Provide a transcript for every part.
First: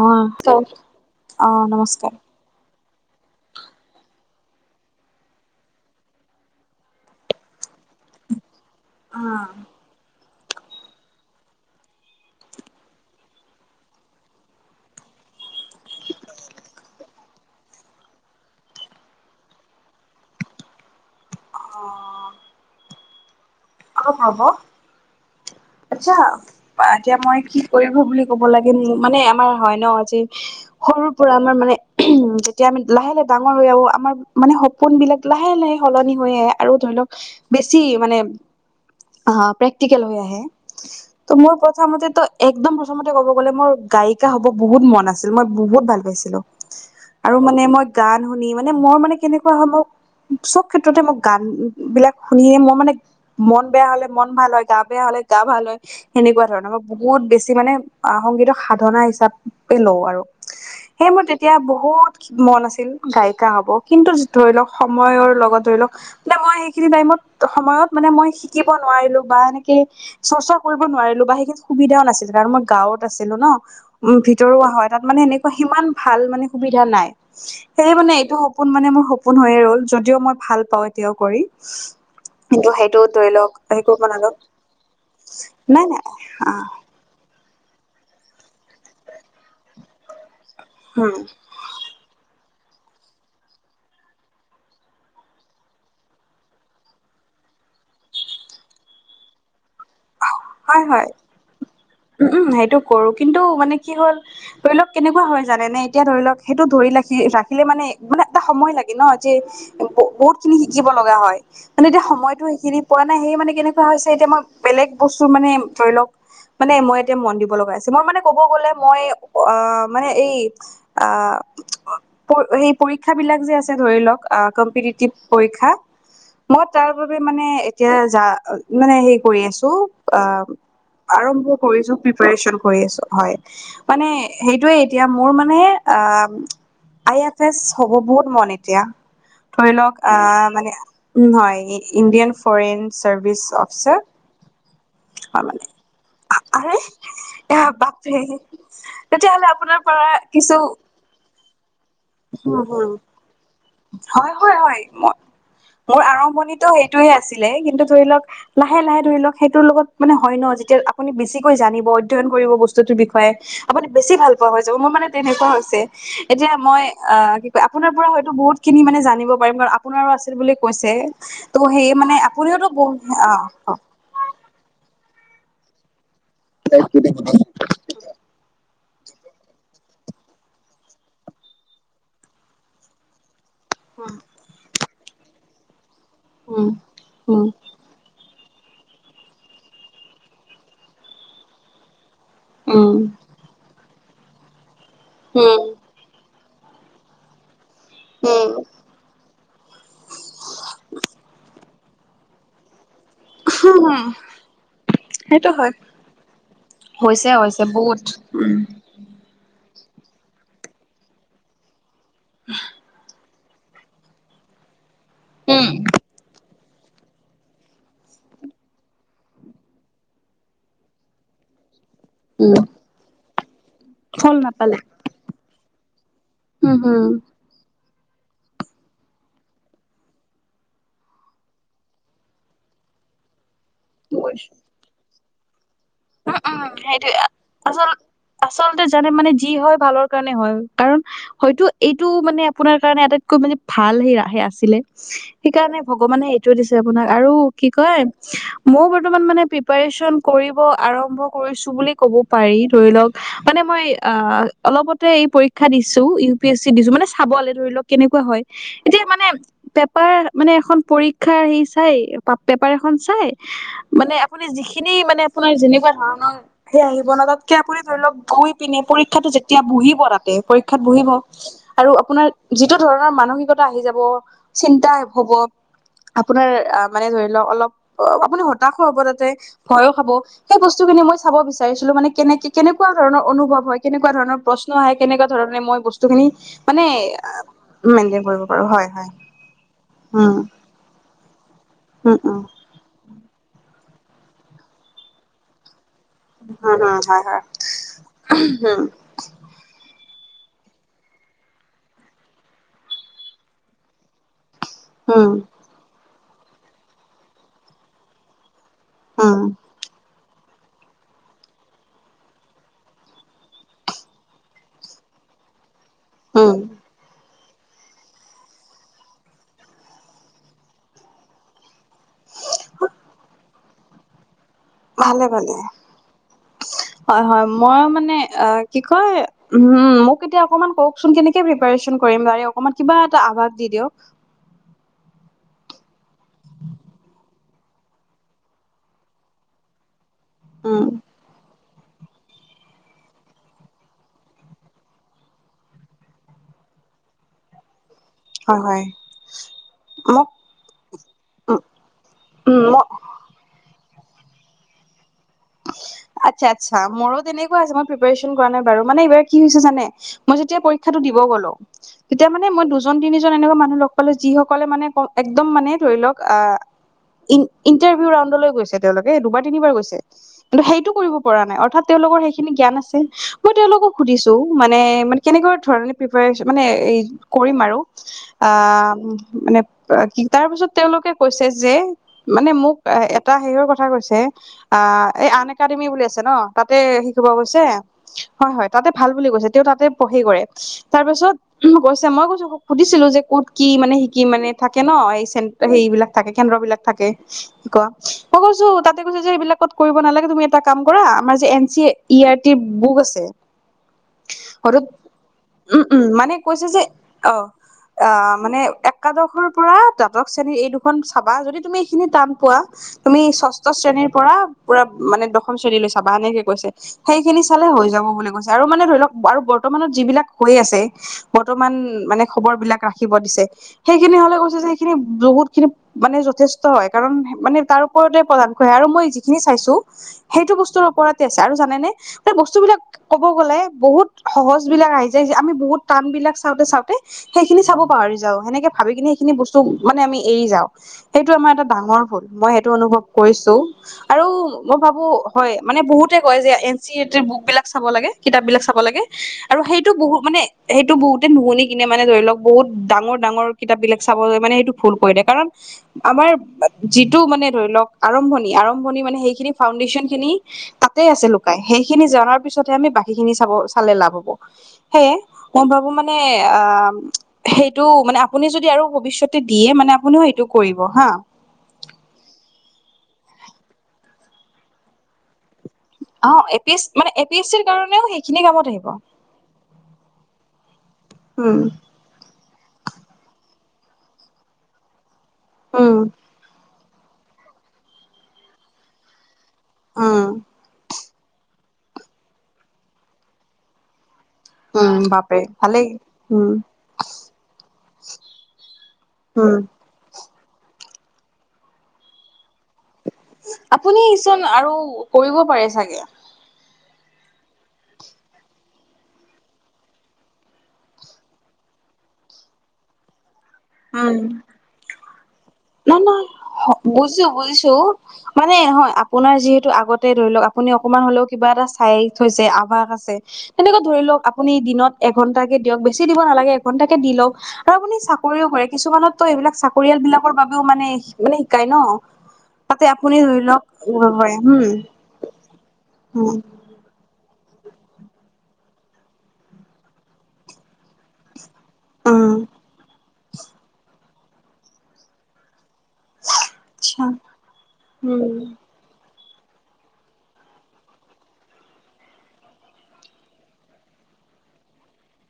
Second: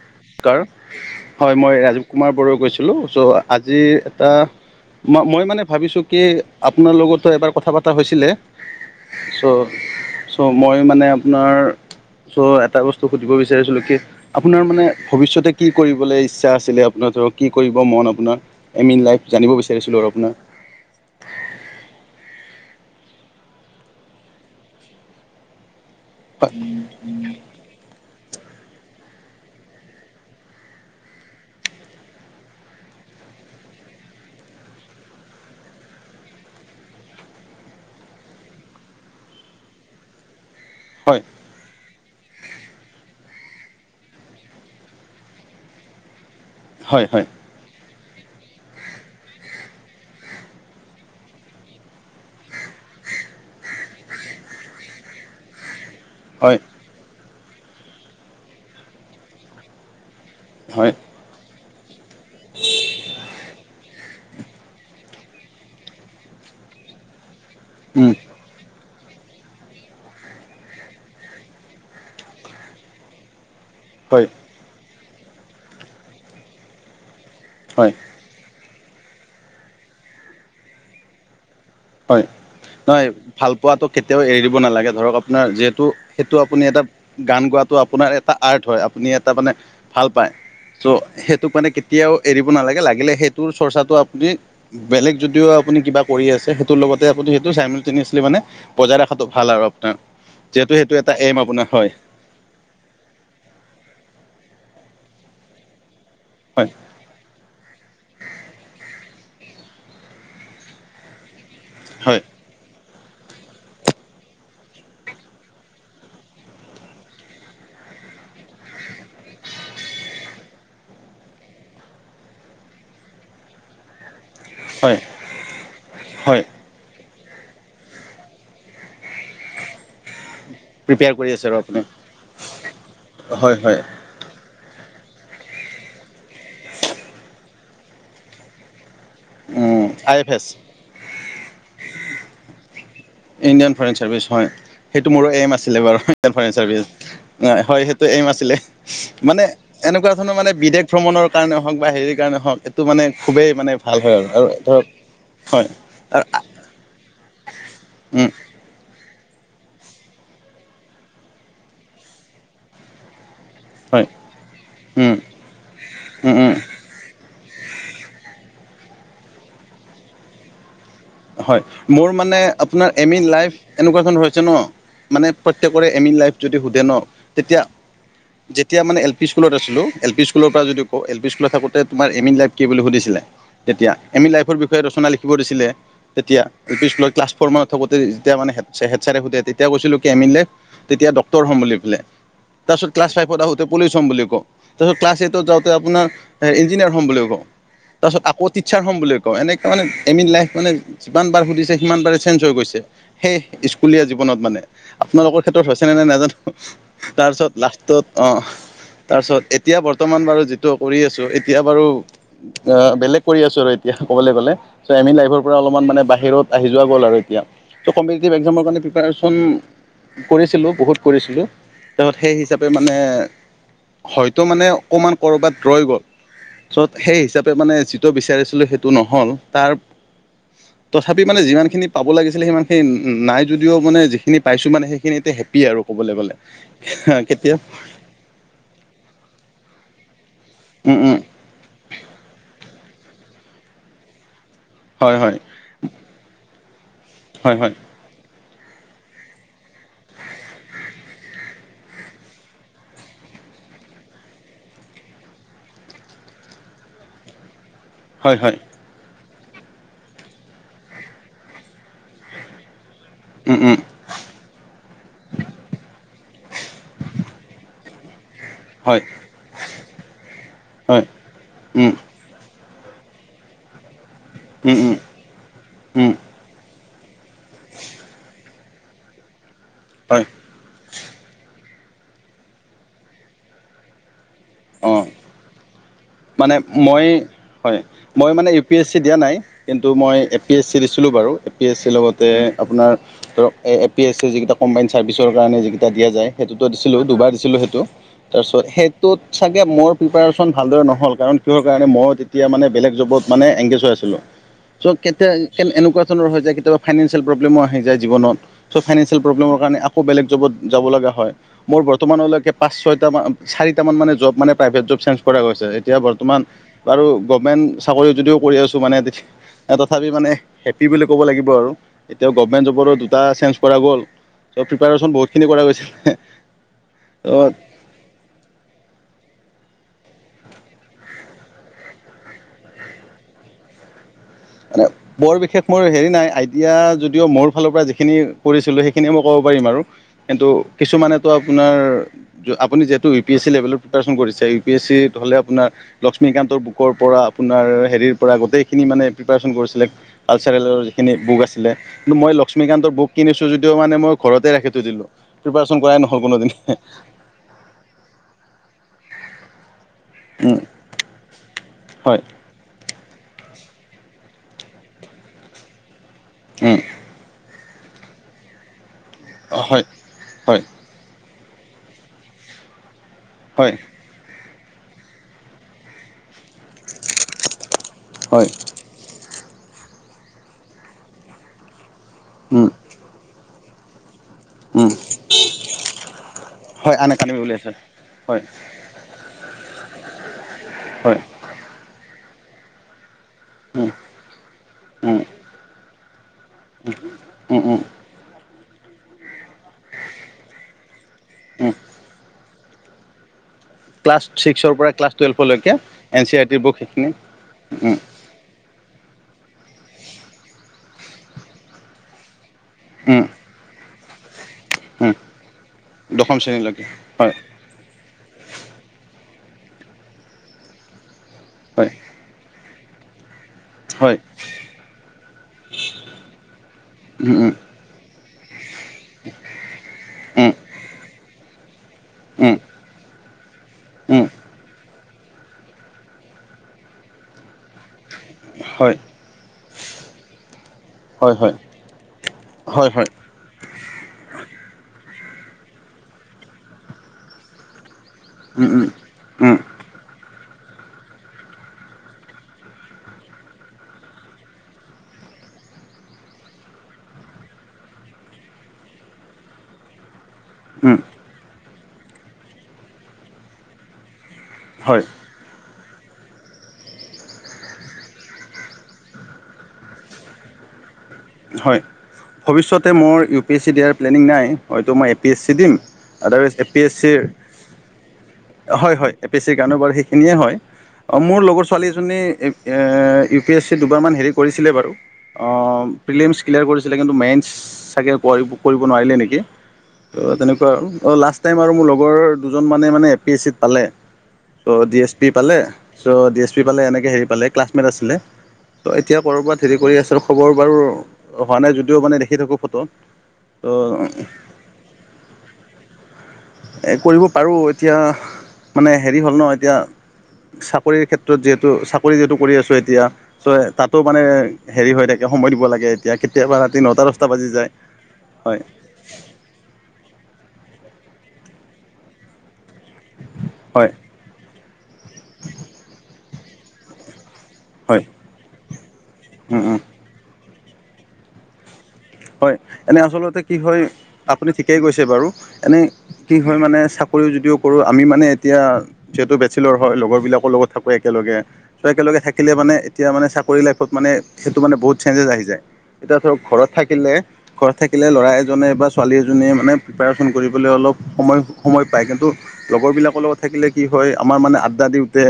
অ কাৰ অ হয় মই ৰাজীৱ নমস্কাৰ। কুমাৰ বৰুৱা কৈছিলোঁ ছ' আজিৰ এটা ম মই মানে ভাবিছোঁ কি আপোনাৰ লগতো এবাৰ কথা পতা হৈছিলে। চ' ত' মই মানে আপোনাৰ চ' এটা বস্তু সুধিব বিচাৰিছিলো কি আপোনাৰ মানে ভৱিষ্যতে কি কৰিবলৈ ইচ্ছা আছিলে আপোনাৰ ধৰক কি কৰিব মন আপোনাৰ আইম ইন লাইফ জানিব বিচাৰিছিলোঁ আৰু আপোনাৰ অ'। অল হাব [unintelligible] আচ্ছা এতিয়া মই কি কৰিব বুলি ক'ব লাগিম মানে আমাৰ হয় ন আজি সৰুৰ পৰা আমাৰ মানে উ যেতিয়া আমি লাহে লাহে ডাঙৰ হৈ আহাবো আমাৰ মানে ফোন বিলাক লাহে লাহে সলনি হৈ আহে আৰু ধৰি লওক বেছি মানে প্ৰেক্টিকেল হৈ আহে হয় ত' মোৰ প্ৰথমতো একদম প্ৰথমতে ক'ব গ'লে মোৰ গায়িকা হ'ব বহুত মন আছিল মই বহুত ভাল পাইছিলোঁ। হয় হয় আৰু মানে মই গান শুনি মানে মোৰ মানে কেনেকুৱা সময়ত চব ক্ষেত্ৰতে মই গান বিলাক শুনিয়ে মই মানে মন বেয়া হলে মন ভাল হয় গা বেয়া হলে গা ভাল হয় সেনেকুৱা হয় ধৰণৰ বহুত বেছি মানে সংগীতক সাধনা হিচাপে লওঁ আৰু হয় সেইয় মই এতিয়া বহুত মন আছিল গায়িকা হ'ব কিন্তু ধৰি লওক সময়ৰ লগত ধৰি লওক মানে মই সেইখিনি টাইমত সময়ত মানে হয় মই শিকিব নোৱাৰিলো বা এনেকে চৰ্চা কৰিব নোৱাৰিলোঁ বা সেইখিনি সুবিধাও নাছিল কাৰণ মই গাঁওত আছিলোঁ ন উ হয় ভিতৰুা হয়। তাত মানে এনেকুৱা সিমান ভাল মানে সুবিধা নাই হয় সেয়ে মানে এইটো সপোন মানে মোৰ সপোন হৈয়ে ৰ'ল যদিও মই ভাল পাওঁ এতিয়াও কৰি হয় কিন্তু সেইটো নহয় ধৰি ভাল লওক হে পোৱাটো কৰিব কেতিয়াও নাজাও এৰি দিব নালাগে ধৰক আপোনাৰ যিহেতু সেইটো আপুনি আহ এটা গান গোৱাটো আপোনাৰ এটা আৰ্ট হয় আপুনি এটা মানে ভাল পায় ত' উম সেইটোক মানে কেতিয়াও এৰিব নালাগে লাগিলে সেইটোৰ চৰ্চাটো আপুনি বেলেগ যদিও আপুনি কিবা কৰি আছে তোৰ লগতে আপুনি সেইটো চাইমেল তিনি আছিলে মানে বজাই ৰখাটো ভাল আৰু আপোনাৰ। যিহেতু হয় সেইটো হয় এটা এম আপোনাৰ হয়। উম, উম সেইটো কৰো কিন্তু মানে কি হ'ল ধৰি লওক কেনেকুৱা হয় জানে নে এতিয়া ধৰি লওক সেইটো হয় ধৰি ৰাখি ৰাখিলে মানে মানে এটা সময় লাগে ন যে বহুত খিনি শিকিব লগা হয় মানে এতিয়া হয় সময়তটো সেইখিনি পোৱা নাই সেই মানে কেনেকুৱা হৈছে এতিয়া মই বেলেগ বস্তু মানে ধৰি লওক মানে মই এতিয়া মন দিব লগা আছে মোৰ মানে কব গ'লে মই অ', মানে এই আহ সেই পৰীক্ষাবলাক যে আছে ধৰি লওক আহ হয় কম্পিটিভ পৰীক্ষা হয় মই তাৰ বাবে মানে এতিয়া যা মানে হেৰি কৰি আছোঁ অ' প্ৰিপেয়াৰ কৰি আছে আৰু। আপুনি কৰিছো প্ৰিপাৰেচন কৰি আছোঁ হয় বাট মানে সেইটোয়ে এতিয়া মোৰ মানে আ আই এফ এছ হ'ব বহুত মন এতিয়া ধৰি লওক আ আই এফ এছ মানে উম হয় Indian foreign service Indian foreign officer service হয় সেইটো মোৰো হয় এইম মানে আছিলে বাৰু। ইণ্ডিয়ান ফ'ৰেন আৰে চাৰ্ভিচ এ হয় সেইটো বাপৰে এইম আছিলে মানে তেতিয়াহ'লে আপোনাৰ পৰা এনেকুৱা ধৰণৰ মানে কিছু বিদেশ ভ্ৰমণৰ কাৰণে হওক বা হেৰিৰ কাৰণে হওক উম এইটো হম মানে খুবেই মানে ভাল আৰু হয়, আৰু হয়, হয় ধৰক হয় মোৰ আৰু আৰম্ভণিতো সেইটোয়ে আছিলে কিন্তু ধৰি লওক উম, লাহে লাহে ধৰি লওক সেইটোৰ লগত মানে হয় ন যেতিয়া আপুনি বেছিকৈ জানিব অধ্যয়ন কৰিব বস্তুটোৰ বিষয়ে আপুনি হয় বেছি ভাল পোৱা হৈ যাব মোৰ মানে উম, তেনেকুৱা হৈছে উম, এতিয়া উম, মই অ', কি কয় আপোনাৰ পৰা হয়তো বহুত খিনি মানে জানিব পাৰিম কাৰণ আপোনাৰো আছিল বুলি কৈছে হয় ত' সেয়ে মোৰ মানে আপুনিওতো আপোনাৰ বহু এম ইন অ লাইফ অ এনেকুৱা ধৰণৰ হৈছে ন মানে প্ৰত্যেকৰে এম ইন লাইফ যদি সোধে ন তেতিয়া যেতিয়া মানে এল পি স্কুলত আছিলোঁ, এল পি স্কুলৰপৰা যদি কওঁ, এল পি স্কুলত থাকোঁতে তোমাৰ এম ইন লাইফ কি বুলি সুধিছিলে তেতিয়া এম ইন লাইফৰ বিষয়ে ৰচনা লিখিব দিছিলে, তেতিয়া উম এল পি স্কুলৰ ক্লাছ উম ফ'ৰ মানত থাকোঁতে যেতিয়া মানে হেডচাৰে সুধে, তেতিয়া কৈছিলোঁ কি তেতিয়া ডক্টৰ হ'ম বুলি পেলাই তাৰপিছত উম ক্লাছ ফাইভত আহোঁতে পলিচ হ'ম বুলি কও, তাৰপিছত ক্লাছ এইটত উম যাওঁতে আপোনাৰ ইঞ্জিনিয়াৰ হ'ম বুলি কওঁ, তাৰপাছত আকৌ উম টিচাৰ হ'ম বুলি কওঁ ক এনেকে মানে এম ইন লাইফ মানে যিমানবাৰ সুধিছে সিমান বাৰে চেঞ্জ হৈ গৈছে। সেই উম হুম স্কুলীয়া জীৱনত মানে, আপোনালোকৰ সেইটো ক্ষেত্ৰত হয় হৈছেনে নাই নাজানো। হৈছে তাৰপিছত হৈছে বহুত লাষ্টত, অ'। তাৰপিছত এতিয়া বৰ্তমান বাৰু যিটো কৰি আছোঁ, এতিয়া বাৰু অ' বেলেগ কৰি আছোঁ এতিয়া ক'বলৈ গ'লে, চ' ইন লাইফৰপৰা উম অলপমান মানে বাহিৰত আহি যোৱা গ'ল আৰু এতিয়া, চ' কমপেটিটিভ এক্সামৰ বাবে প্ৰিপাৰেচন কৰিছিলোঁ বহুত কৰিছিলোঁ। তাৰপিছত সেই উম হিচাপে মানে ফল হয়তো মানে নাপালে অকমান ক'ৰবাত ৰৈ গ'ল। উম ছত সেই হম হিচাপে মানে যিটো বিচাৰিছিলোঁ সেইটো নহ'ল তাৰ তথাপি মানে যিমানখিনি পাব লাগিছিলে সিমানখিনি নাই যদিও মানে যিখিনি পাইছোঁ মানে সেইখিনিতে হেপ্পী আৰু ক'বলৈ গ'লে। উম উম সেইটোৱে কেতিয়া আচল আচলতে জানে মানে যি হয় ভালৰ কাৰণে হয় কাৰণ হয়তো এইটো মানে আপোনাৰ কাৰণে আটাইতকৈ মানে ভাল হেই আছিলে, হয় হয় সেইকাৰণে ভগৱানে এইটো দিছে আপোনাক আৰু হয় হয় কি হয় কয়, মই বৰ্তমান মানে প্ৰিপাৰেচন কৰি আৰম্ভ কৰিছোঁ বুলি ক'ব পাৰি ধৰি লওক, মানে মই আ, অলপতে এই পৰী ক্ষা দিছোঁ, ইউ পি এছ চি দিছোঁ মান চাবলে ধৰি লক কেনেকুৱা হয়, এতিয়া মানে পেপাৰ মানে এখন পৰীক্ষাৰ হেৰি চাই পা-পেপাৰ এখন চাই উম উম মানে আপুনি যিখিনি মানে আপোনাৰ যেনেকুৱা ধৰণৰ সেই আহিব ন' তাতকে আপুনি ধৰি লওক গৈ পিনে হয় পৰীক্ষাটো যেতিয়া বহিব তাতে, পৰীক্ষাত হয় বহিব আৰু উম আপোনাৰ যিটো ধৰণৰ মানসিকতা আহি যাব, উম চিন্তা উম হ'ব উম আপোনাৰ আ, মানে ধৰি লওক অলপ অ' আপুনি হতাশ হ'ব তাতে, ভয়ো খা'ব। হয় সেই বস্তুখিনি মই চাব বিচাৰিছিলোঁ মানে কেনেকে, কেনেকুৱা ধৰণৰ অনুভৱ হয়, কেনেকুৱা ধৰণৰ প্ৰশ্ন আহে, অঁ কেনেকুৱা ধৰণে মই বস্তুখিনি মানে হয়, মেইনটেইন মই কৰিব মানে ইউ পাৰো পি এছ হয় চি হয় দিয়া নাই কিন্তু মই um A P S C দিছিলোঁ বাৰু এ পি এছ চিৰ উম লগতে উম আপোনাৰ ধৰক এ পি এছ চিৰ যিকেইটা কম্বাইন চাৰ্ভিচৰ কাৰণে যিকেইটা দিয়া যায় সেইটোতো উম উম দিছিলোঁ, হয় দুবাৰ হয় দিছিলোঁ সেইটো তাৰপিছত উম সেইটোত চাগে মোৰ প্ৰিপাৰেচন ভালদৰে নহ নহ'ল কাৰণ কিহৰ কাৰণে মই তেতিয়া মানে বেলেগ জবত মানে এংগেজ হৈ আছিলোঁ, চ' কেতিয়া উম কেন এনেকুৱা ধৰণৰ হৈ যায়, কেতিয়াবা ফাইনেঞ্চিয়েল প্ৰব্লেমো আহি যায় জীৱনত। চ' ফাইনেন্সিয়েল উম প্ৰব্লেমৰ কাৰণে আকৌ বেলেগ জবত যাব লগা হয়। মোৰ বৰ্তমানলৈকে পাঁচ ছয়টা মা, চাৰিটামান মানে জব মানে প্ৰাইভেট জব চেঞ্জ কৰা গৈছে। এতিয়া বৰ্তমান উম বাৰু গভমেন্ট চাকৰি যদিও কৰি আছোঁ মানে তথাপি মানে হেপ্পী বুলি ক'ব লাগিব আৰু। এতিয়া গভমেণ্ট জবৰো দুটা চেঞ্জ কৰা গ'ল। ত' প্ৰিপাৰেচন ভালে বহুতখিনি ভালে। কৰা গৈছিলে। ত' হ মানে আ, কি কয় উম, মোক এতিয়া অকমান কওকচোন কেনেকে প্ৰিপাৰেচন কৰিম তাৰে অকমান কিবা এটা আভাস দি দিয়ক। মানে বৰ বিশেষ মোৰ হেৰি নাই, আইডিয়া যদিও মোৰ ফালৰপৰা যিখিনি কৰিছিলোঁ সেইখিনিয়ে মই ক'ব পাৰিম আৰু। কিন্তু উম। কিছুমানেতো আপোনাৰ আপুনি যিহেতু ইউ পি এছ চি লেভেলত প্ৰিপাৰেচন কৰিছে, ইউ পি এছ চি হ'লে আপোনাৰ লক্ষ্মীকান্তৰ বুকৰপৰা আপোনাৰ হেৰিৰ পৰা হয় হয়। গোটেইখিনি মানে প্ৰিপাৰেচন কৰিছিলে, মোক কালচাৰেলৰ যিখিনি বুক উ আছিলে কিন্তু মই উম লক্ষ্মীকান্তৰ বুক কিনিছো যদিও মানে মই ঘৰতে ৰাখি থৈ দিলোঁ, প্ৰিপাৰেচন কৰাই নহ'ল কোনোদিনে। এনেকোৱা হৈছে, মই প্ৰিপাৰেচন কৰা নাই বাৰু মানে এইবাৰ কি হৈছে জানে, মই উম, যেতিয়া পৰীক্ষাটো দিব গ'লো হয় তেতিয়া মানে মই দুজন, তিনিজন এনেকুৱা মানুহ লগ পালো, যিসকলে মানে ক একদম মানে ধৰি লওক আহ উম, ই ইণ্টাৰভিউ ৰাউণ্ডলৈ গৈছে, তেওঁলোকে দুবাৰ, তিনিবাৰ হয় গৈছে। কিন্তু, হয় সেইটো কৰিব পৰা নাই অৰ্থাৎ তেওঁলোকৰ সেইখিনি জ্ঞান আছে। মই হয় তেওঁলোকক সুধিছো, মানে, মানে কেনেকোৱা ধৰনে প্ৰিপাৰেচন মানে কৰিম আৰু। হয় আহ মানে কি, তাৰপিছত তেওঁলোকে কৈছে যে মানে উম, মোক, এটা হেৰি কথা কৈছে। উম, আহ, এই আন একাডেমি বুলি আছে ন, তাতে হয় আন শিকিব একাডেমি কৈছে। উলিয়াইছে হয়, হয় তাতে ভাল বুলি কৈছে, তেওঁ তাতে পঢ়ি কৰে। হয় তাৰপিছত উম, কৈছে মই কৈছোঁ, সুধিছিলো যে ক'ত কি উম, মানে শিকি মানে থাকে ন, উম, এই চেন হেবিলাক থাকে, কেন্দ্ৰ বিলাক থাকে উম, উম, শিকোৱা। মই কৈছোঁ, তাতে কৈছোঁ যে, এইবিলাকত কৰিব নালাগে তুমি এটা কাম কৰা আমাৰ যে এন উম, চি ই আইৰ বুক আছে। ক্লাছ ছিক্সৰ হয়তো পৰা ক্লাছ টুৱেলভলৈকে উম উম এন মানে চি আৰ টিৰ কৈছে বুক যে সেইখিনি। উম, অ', মানে এক একাদশৰ পৰা দ্বাদশ শ্ৰেণীৰ এই দুখন চাবা। যদি তুমি এইখিনি টান পোৱা তুমি উম, ষষ্ঠ শ্ৰেণীৰ পৰা পুৰা উম, মানে দশম শ্ৰেণী লৈ চাবা দশম সেনেকে কৈছে। শ্ৰেণীলৈকে হয়, সেইখিনি চালে হৈ যাব বুলি কৈছে। আৰু মানে ধৰি লওক আৰু বৰ্তমানত যিবিলাক হৈ আছে বৰ্তমান হয়, মানে খবৰ বিলাক ৰাখিব দিছে। সেইখিনি হয়, হ'লে কৈছে যে, সেইখিনি বহুত খিনি মানে যথেষ্ট হয়, কাৰণ উম, উম, মানে তাৰ ওপৰতে প্ৰদান কৰে। আৰু মই যিখিনি চাইছো উম, উম, সেইটো বস্তুৰ ওপৰতে আছে। আৰু জানেনে উম, বস্তুবিলাক ক'ব গ'লে বহুত সহজ বিলাক আহি যায় যে, আমি বহুত টান বিলাক চাওঁতে, চাওঁতে সেইখিনি চাব পাহৰি যাও। সেনেকে ভাবি হয়, কিনে সেইখিনি বস্তু মানে আমি এৰি যাওঁ। সেইটো হয়, আমাৰ হয়, এটা ডাঙৰ ভুল, মই এইটো হয়, অনুভৱ হয়, কৰিছোঁ। মই ভাবো, হয় মানে বহুতে কয় যে, N C R T book বিলাক চাব লাগে। কিতাপ বিলাক উম, চাব উম, লাগে, উম, আৰু সেই সেইটো বহু মানে, সেইটো বহুতে নুশুনি কিনে মানে ধৰি লওক, বহুত ডাঙৰ, ডাঙৰ কিতাপ বিলাক চাব যায়। মানে সেইটো ভুল কৰি দিয়ে। কাৰণ আমাৰ যিটো মানে ধৰি লওক আৰম্ভণি আৰম্ভ ভণি মানে, সেইখিন ফাউণ্ডেশ্যন খিনি উম, তাতে আছে লুকাই, সেইখিনি জনাৰ পিছতহে আমি বাকীখিনি চাব চালে লাভ হ'ব। হয়, সেয়ে মই ভাবো মানে, অ'। সেইটো মানে আপুনি যদি আৰু ভৱিষ্যতে দিয়ে মানে আপুনিও সেইটো কৰিব হা। হয়। ভৱিষ্যতে মোৰ ইউ পি এছ চি দিয়াৰ প্লেনিং নাই, হয়তো মই এ পি এছ চি দিম। অ আদাৰৱাইচ এ পি এছ মানে চিৰ এ পি এছ কাৰণেও সেইখিনি কামত আহিব হয়, হয় এ পি এছ ছিৰ কাৰণে বাৰু সেইখিনিয়ে হয়। অ', মোৰ উম লগৰ ছোৱালী এজনী এপ এ ইউ পি এছ চি দুবাৰ মান হেৰি কৰিছিলে বাৰু অ', উম প্ৰিলিমছ ক্লিয়াৰ কৰিছে। চিলে কিন্তু মেইনচ ছাগে কৰিব নোৱাৰিলে নেকি, উম ত' তেনেকুৱা আৰু অ', লাষ্ট টাইম মোৰ লগৰ দুজন মানে, মানে এ পি এছ চিত পালে। ত' উম ডি এছ পি বাপৰে পালে, ভালেই চ' ডি উম এছ পি পালে, এনেকে হেৰি পালে ক্লাছমেট আছিলে। ত' এতিয়া উম ক'ৰবাত হেৰি কৰি আছে, খবৰ বাৰু হোৱা নাই যদিও, মানে দেখি থাকো ফটো। ত' আপুনিচোন আৰু কৰিব পাৰে চাগে। কৰিব পাৰোঁ, এতিয়া মানে হেৰি হ'ল ন এতিয়া। চাকৰিৰ ক্ষেত্ৰত, যিহেতু চাকৰি যিহেতু কৰি আছোঁ এতিয়া চ'। তাতো মানে, উম হেৰি হৈ থাকে সময় দিব লাগে এতিয়া। কেতিয়াবা ৰাতি হওঁক নটা দহটা বুজিছো, বাজি যায় বুজিছো মানে হয়, আপোনাৰ যিহেতু আগতে ধৰি লওক, আপুনি অকনমান হলেও কিবা এটা চাইয়ে থৈছে, আপাৰ তেনেকে হয় ধৰি লওক, আপুনি দিনত এঘন্টা কে দিয়ক, বেছি দিব নালাগে এঘন্টাকে দি লওক। আৰু আপুনি হয় চাকৰিও কৰে, কিছুমানত তো এইবিলাক উম উম চাকৰিয়াল বিলাকৰ বাবেও মানে মানে শিকাই ন। হয়। তাতে এনেই আপুনি আচলতে ধৰি কি লওক হয় পাৰে আপুনি উম ঠিকেই গৈছে বাৰু এনে উম কি হয় মানে যদিও কৰো আমি মানে এতিয়া যিহেতু বেচিলৰ হয় লগৰ বিলাকৰ লগত থাকো একেলগে ত' একেলগে উম থাকিলে মানে এতিয়া মানে চাকৰি লাইফত মানে সেইটো মানে বহুত চেঞ্জেছ আহি যায়। এতিয়া ধৰক ঘৰত আচ্ছা থাকিলে ঘৰত থাকিলে ল'ৰা উম এজনে বা ছোৱালী এজনীয়ে মানে প্ৰিপেয়াৰেশ্যন কৰিবলৈ অলপ সময় সময় পায়। কিন্তু লগৰ বিলাকৰ লগত থাকিলে কি হয় আমাৰ মানে আড্ডা দিওতে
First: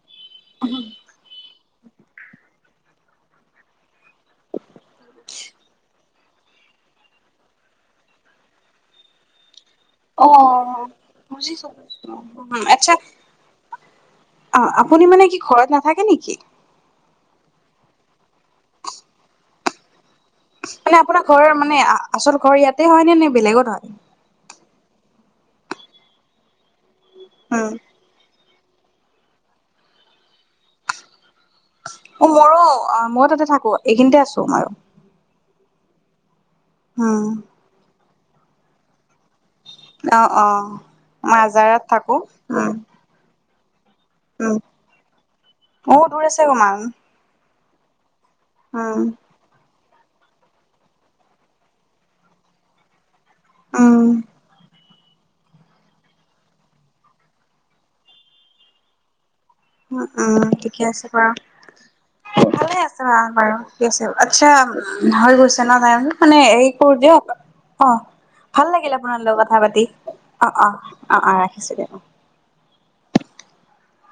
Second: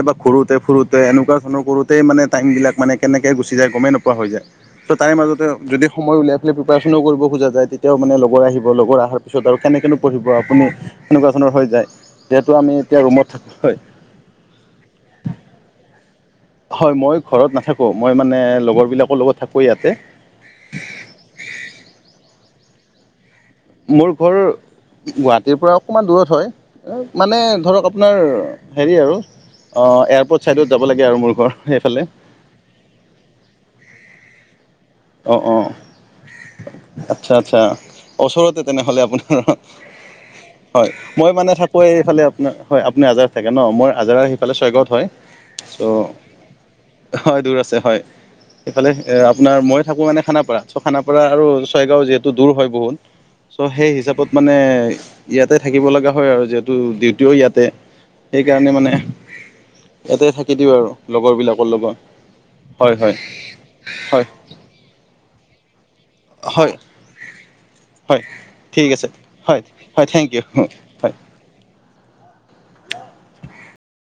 এবাৰ ঘুৰো তে ফুৰোতে এনেকুৱা ধৰণৰ কৰোতে মানে টাইমবিলাক মানে কেনেকৈ গুচি যায় গ'মেই নোপোৱা হৈ যায়। ছ' তাৰে মাজতে যদি সময় উলিয়াই প্ৰিপেয়াৰেশ্যনো কৰিব খোজা যায় তেতিয়াও মানে লগৰ আহিব, লগৰ অহাৰ পিছত আৰু কেনেকেনো পঢ়িব অ আপুনি, এনেকুৱা ধৰণৰ বুজিছো হৈ যায়, বুজিছো যিহেতু উম আমি আচ্ছা এতিয়া ৰুমত থাকোঁ হয়। অ' আপুনি মানে কি ঘৰত নাথাকে নেকি? হয় মই ঘৰত নাথাকো মই মানে লগৰবিলাকৰ লগত থাকো ইয়াতে। মানে আপোনাৰ ঘৰৰ মানে আচল ঘৰ ইয়াতে হয় নে নে বেলেগত হয়? মোৰ ঘৰ গুৱাহাটীৰ পৰা অকণমান দূৰত হয়। মানে উম, ধৰক আপোনাৰ হেৰি আৰু এয়াৰপৰ্ট ছাইডত যাব লাগে আৰু, মোৰ ঘৰ সেইফালে। অ' মইয়ো, মই তাতে থাকো। এইখিনিতে আছো তোমাৰ অ', অ' উম, আচ্ছা, আচ্ছা ওচৰতে তেনেহ'লে আপুনি? অ অ হয়। মই মানে থাকোঁ আজাৰত থাকো এইফালে আপোনাৰ, উম হয়। আপুনি আজাৰ থাকে ন? মই আজৰা সিফালে উম ছয়গৱত হয়। অ চ' দূৰ আছে অকমান হয় দূৰ আছে হয়। সেইফালে উম এ আপোনাৰ মই থাকো মানে খানাপাৰাত, খানাপাৰা আৰু ছয়গাঁও যিহেতু দূৰ হয় বহুত চ' সেই উম হিচাপত মানে ইয়াতে থাকিব লগা হয় আৰু, যিহেতু ডিউটিও ইয়াতে সেইকাৰণে মানে উম এটাই উম থাকি দিওঁ ঠিকে আৰু আছে বাৰু লগৰ বিলাকৰ লগত। ভালে হয় আছে ব হয় বাৰু আ হয়। আচ্ছা হৈ গৈছে ন তাই। মানে হেৰি হয় কৰো দিয়ক অ' হয় ভাল ঠিক লাগিল আছে আপোনাৰ লগত হয় কথা পাতি। হয় থেংক ইউ অ' অ'। হয়। অ', অ' ৰাখিছো দিয়ক। অ'